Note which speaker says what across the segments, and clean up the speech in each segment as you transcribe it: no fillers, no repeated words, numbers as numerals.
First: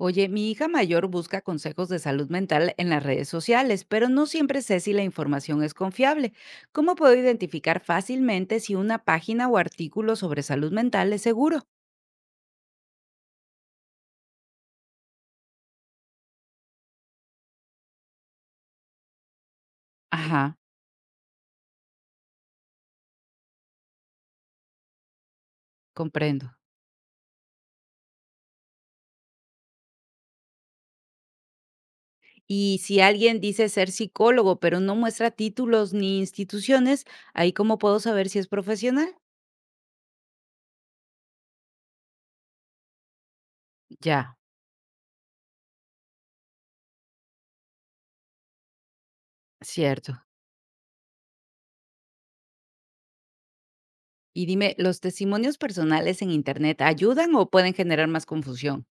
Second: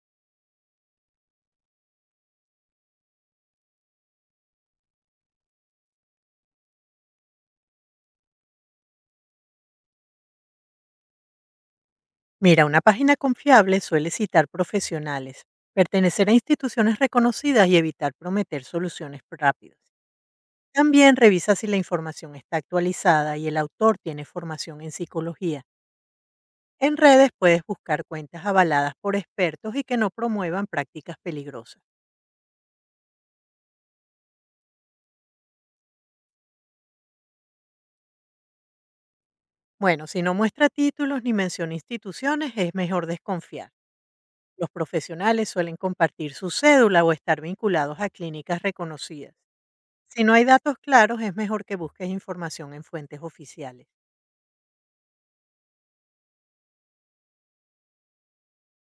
Speaker 1: Oye, mi hija mayor busca consejos de salud mental en las redes sociales, pero no siempre sé si la información es confiable. ¿Cómo puedo identificar fácilmente si una página o artículo sobre salud mental es seguro?
Speaker 2: Mira, una página confiable suele citar profesionales, pertenecer a instituciones reconocidas y evitar prometer soluciones rápidas.
Speaker 1: Ajá,
Speaker 2: También revisa si la información está actualizada y el autor tiene formación en psicología.
Speaker 1: comprendo.
Speaker 2: En redes puedes buscar cuentas avaladas por expertos y que no promuevan prácticas peligrosas.
Speaker 1: Y si alguien dice ser psicólogo, pero no muestra títulos ni instituciones, ahí cómo puedo saber si es profesional.
Speaker 2: Bueno, si no muestra títulos ni menciona instituciones, es mejor desconfiar.
Speaker 1: Ya,
Speaker 2: Los profesionales suelen compartir su cédula o estar vinculados a clínicas reconocidas.
Speaker 1: cierto.
Speaker 2: Si no hay datos claros, es mejor que busques información en fuentes oficiales.
Speaker 1: Y dime, ¿los testimonios personales en Internet ayudan o pueden generar más confusión?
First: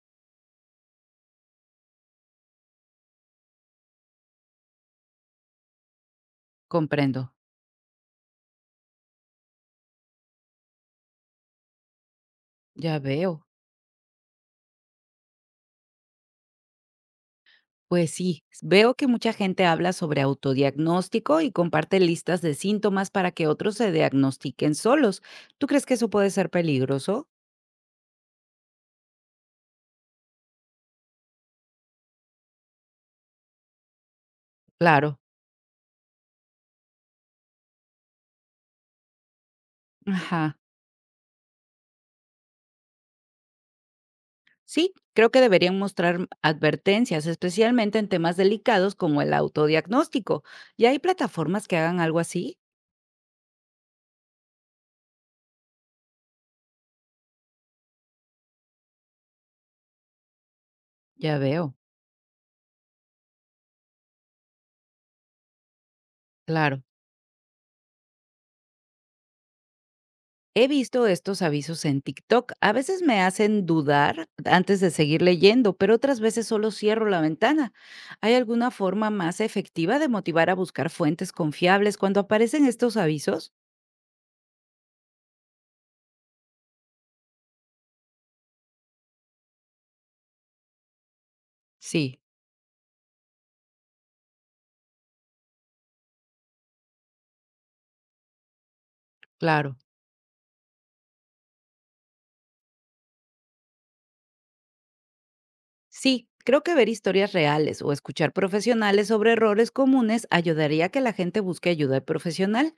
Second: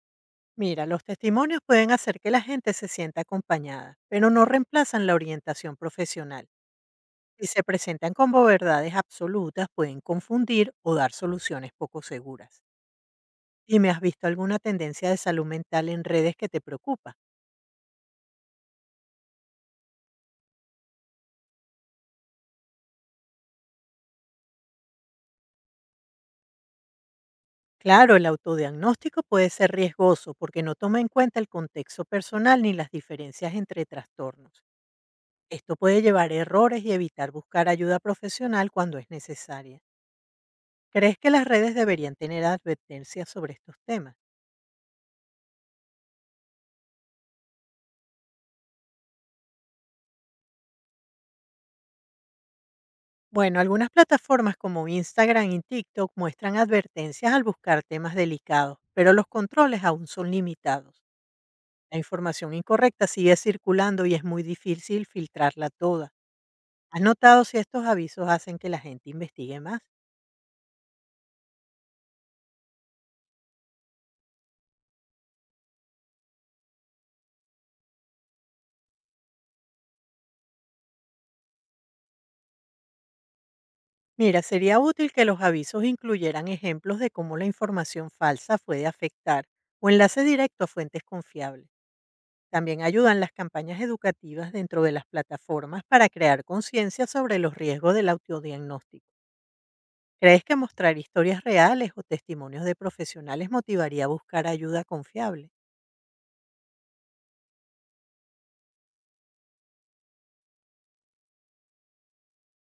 Speaker 2: Mira, los testimonios pueden hacer que la gente se sienta acompañada, pero no reemplazan la orientación profesional.
Speaker 1: Comprendo.
Speaker 2: Si se presentan como verdades absolutas, pueden confundir o dar soluciones poco seguras.
Speaker 1: Ya veo.
Speaker 2: Dime, ¿has visto alguna tendencia de salud mental en redes que te preocupa?
Speaker 1: Pues sí, veo que mucha gente habla sobre autodiagnóstico y comparte listas de síntomas para que otros se diagnostiquen solos. ¿Tú crees que eso puede ser peligroso?
Speaker 2: Claro, el autodiagnóstico puede ser riesgoso porque no toma en cuenta el contexto personal ni las diferencias entre trastornos.
Speaker 1: Claro.
Speaker 2: Esto puede llevar a errores y evitar buscar ayuda profesional cuando es necesaria.
Speaker 1: Ajá.
Speaker 2: ¿Crees que las redes deberían tener advertencias sobre estos temas?
Speaker 1: Sí, creo que deberían mostrar advertencias, especialmente en temas delicados como el autodiagnóstico. ¿Y hay plataformas que hagan algo así?
Speaker 2: Bueno, algunas plataformas como Instagram y TikTok muestran advertencias al buscar temas delicados, pero los controles aún son limitados.
Speaker 1: Ya veo,
Speaker 2: La información incorrecta sigue circulando y es muy difícil filtrarla toda.
Speaker 1: claro.
Speaker 2: ¿Has notado si estos avisos hacen que la gente investigue más?
Speaker 1: He visto estos avisos en TikTok. A veces me hacen dudar antes de seguir leyendo, pero otras veces solo cierro la ventana. ¿Hay alguna forma más efectiva de motivar a buscar fuentes confiables cuando aparecen estos avisos?
Speaker 2: Mira, sería útil que los avisos incluyeran ejemplos de cómo la información falsa puede afectar o enlace directo a fuentes confiables.
Speaker 1: Sí,
Speaker 2: También ayudan las campañas educativas dentro de las plataformas para crear conciencia sobre los riesgos del autodiagnóstico.
Speaker 1: claro.
Speaker 2: ¿Crees que mostrar historias reales o testimonios de profesionales motivaría a buscar ayuda confiable?
Speaker 1: Sí, creo que ver historias reales o escuchar profesionales sobre errores comunes ayudaría a que la gente busque ayuda profesional.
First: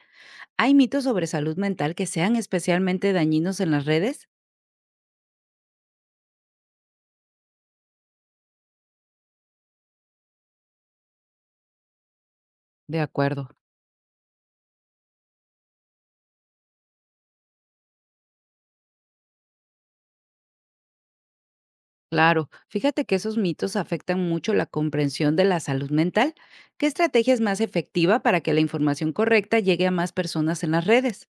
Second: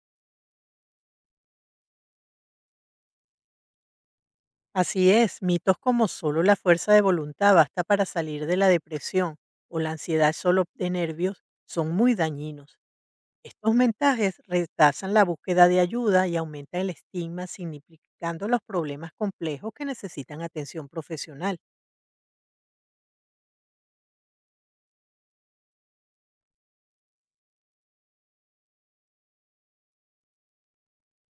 Speaker 1: ¿Hay mitos sobre salud mental que sean especialmente dañinos en las redes?
Speaker 2: Así es, mitos como solo la fuerza de voluntad basta para salir de la depresión o la ansiedad solo de nervios son muy dañinos.
Speaker 1: De acuerdo.
Speaker 2: Estos mensajes retrasan la búsqueda de ayuda y aumentan el estigma, significando los problemas complejos que necesitan atención profesional.
Speaker 1: Claro, fíjate que esos mitos afectan mucho la comprensión de la salud mental. ¿Qué estrategia es más efectiva para que la información correcta llegue a más personas en las redes?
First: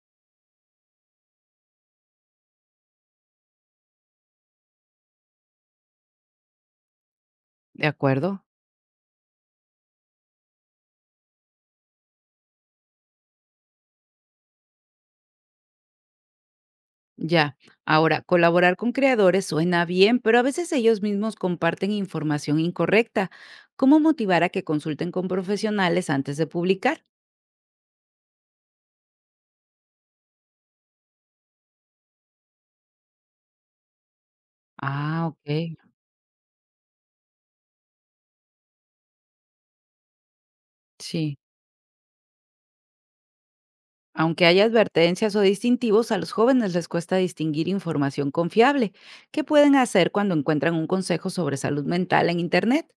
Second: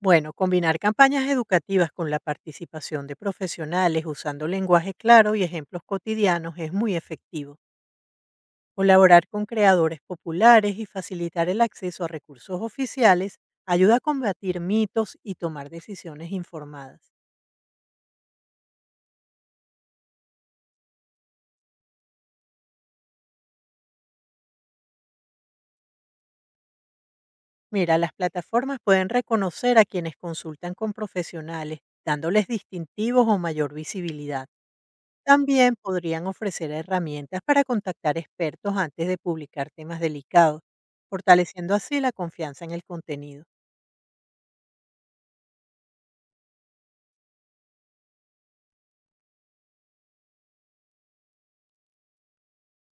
Speaker 2: Bueno, combinar campañas educativas con la participación de profesionales usando lenguaje claro y ejemplos cotidianos es muy efectivo.
Speaker 1: ¿De acuerdo?
Speaker 2: Colaborar con creadores populares y facilitar el acceso a recursos oficiales ayuda a combatir mitos y tomar decisiones informadas.
Speaker 1: Ya. Ahora, colaborar con creadores suena bien, pero a veces ellos mismos comparten información incorrecta. ¿Cómo motivar a que consulten con profesionales antes de publicar?
Speaker 2: Mira, las plataformas pueden reconocer a quienes consultan con profesionales, dándoles distintivos o mayor visibilidad.
Speaker 1: Ah, ok.
Speaker 2: También podrían ofrecer herramientas para contactar expertos antes de publicar temas delicados,
Speaker 1: Sí.
Speaker 2: fortaleciendo así la confianza en el contenido.
Speaker 1: Aunque hay advertencias o distintivos, a los jóvenes les cuesta distinguir información confiable. ¿Qué pueden hacer cuando encuentran un consejo sobre salud mental en Internet?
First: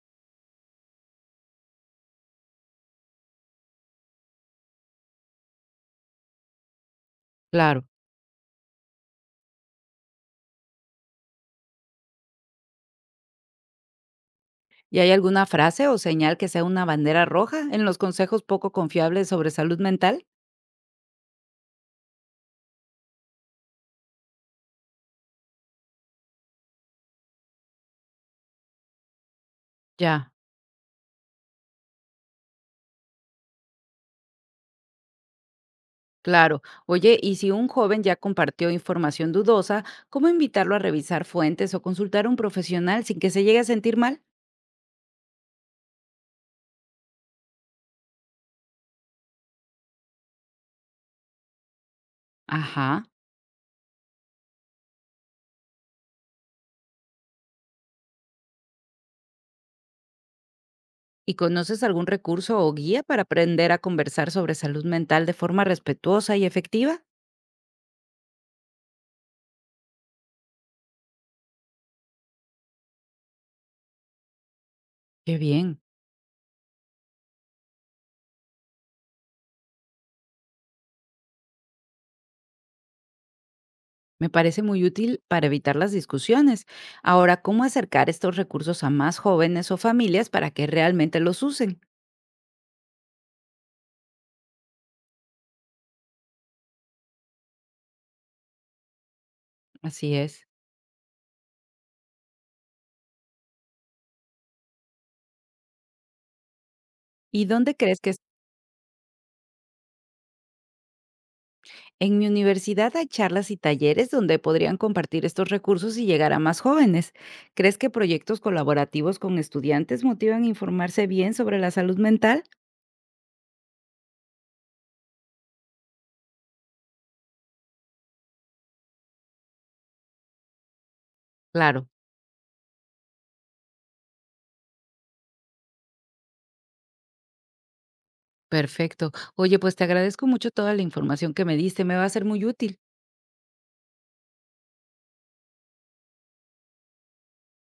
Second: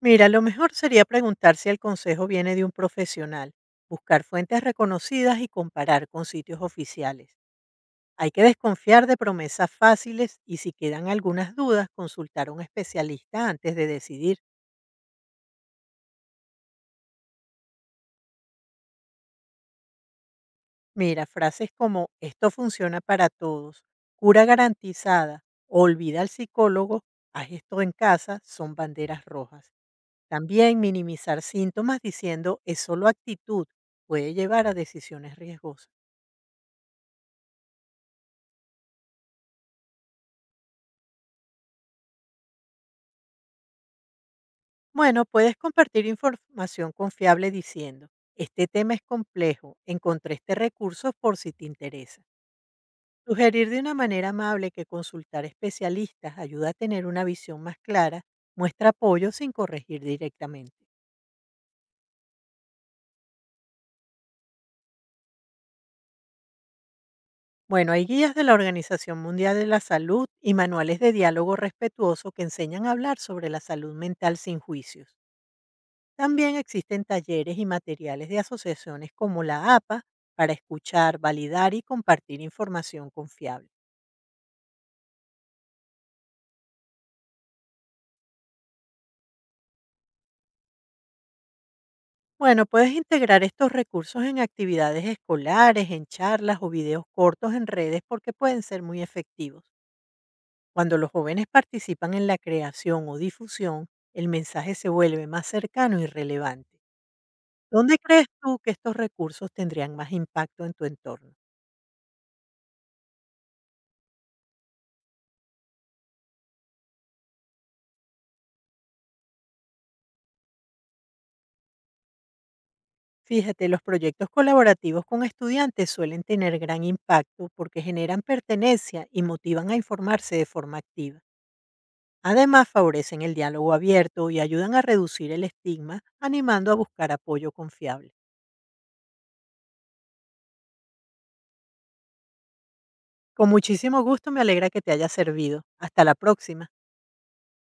Speaker 2: Mira, lo mejor sería preguntar si el consejo viene de un profesional, buscar fuentes reconocidas y comparar con sitios oficiales.
Speaker 1: Claro.
Speaker 2: Hay que desconfiar de promesas fáciles y si quedan algunas dudas, consultar a un especialista antes de decidir.
Speaker 1: ¿Y hay alguna frase o señal que sea una bandera roja en los consejos poco confiables sobre salud mental?
Speaker 2: Mira, frases como esto funciona para todos, cura garantizada, olvida al psicólogo, haz esto en casa, son banderas rojas.
Speaker 1: Ya.
Speaker 2: También minimizar síntomas diciendo es solo actitud puede llevar a decisiones riesgosas.
Speaker 1: Claro. Oye, y si un joven ya compartió información dudosa, ¿cómo invitarlo a revisar fuentes o consultar a un profesional sin que se llegue a sentir mal?
Speaker 2: Bueno, puedes compartir información confiable diciendo, este tema es complejo, encontré este recurso por si te interesa.
Speaker 1: Ajá.
Speaker 2: Sugerir de una manera amable que consultar especialistas ayuda a tener una visión más clara, muestra apoyo sin corregir directamente.
Speaker 1: ¿Y conoces algún recurso o guía para aprender a conversar sobre salud mental de forma respetuosa y efectiva?
Speaker 2: Bueno, hay guías de la Organización Mundial de la Salud y manuales de diálogo respetuoso que enseñan a hablar sobre la salud mental sin juicios.
Speaker 1: Qué bien,
Speaker 2: También existen talleres y materiales de asociaciones como la APA para escuchar, validar y compartir información confiable.
Speaker 1: me parece muy útil para evitar las discusiones. Ahora, ¿cómo acercar estos recursos a más jóvenes o familias para que realmente los usen?
Speaker 2: Bueno, puedes integrar estos recursos en actividades escolares, en charlas o videos cortos en redes porque pueden ser muy efectivos.
Speaker 1: Así es.
Speaker 2: Cuando los jóvenes participan en la creación o difusión, el mensaje se vuelve más cercano y relevante.
Speaker 1: ¿Y dónde
Speaker 2: ¿Dónde
Speaker 1: crees que es?
Speaker 2: crees tú que estos recursos tendrían más impacto en tu entorno?
Speaker 1: En mi universidad hay charlas y talleres donde podrían compartir estos recursos y llegar a más jóvenes. ¿Crees que proyectos colaborativos con estudiantes motivan a informarse bien sobre la salud mental?
Speaker 2: Fíjate, los proyectos colaborativos con estudiantes suelen tener gran impacto porque generan pertenencia y motivan a informarse de forma activa.
Speaker 1: Claro.
Speaker 2: Además, favorecen el diálogo abierto y ayudan a reducir el estigma, animando a buscar apoyo confiable.
Speaker 1: Perfecto. Oye, pues te agradezco mucho toda la información que me diste, me va a ser muy útil.
Speaker 2: Con muchísimo gusto me alegra que te haya servido. Hasta la próxima.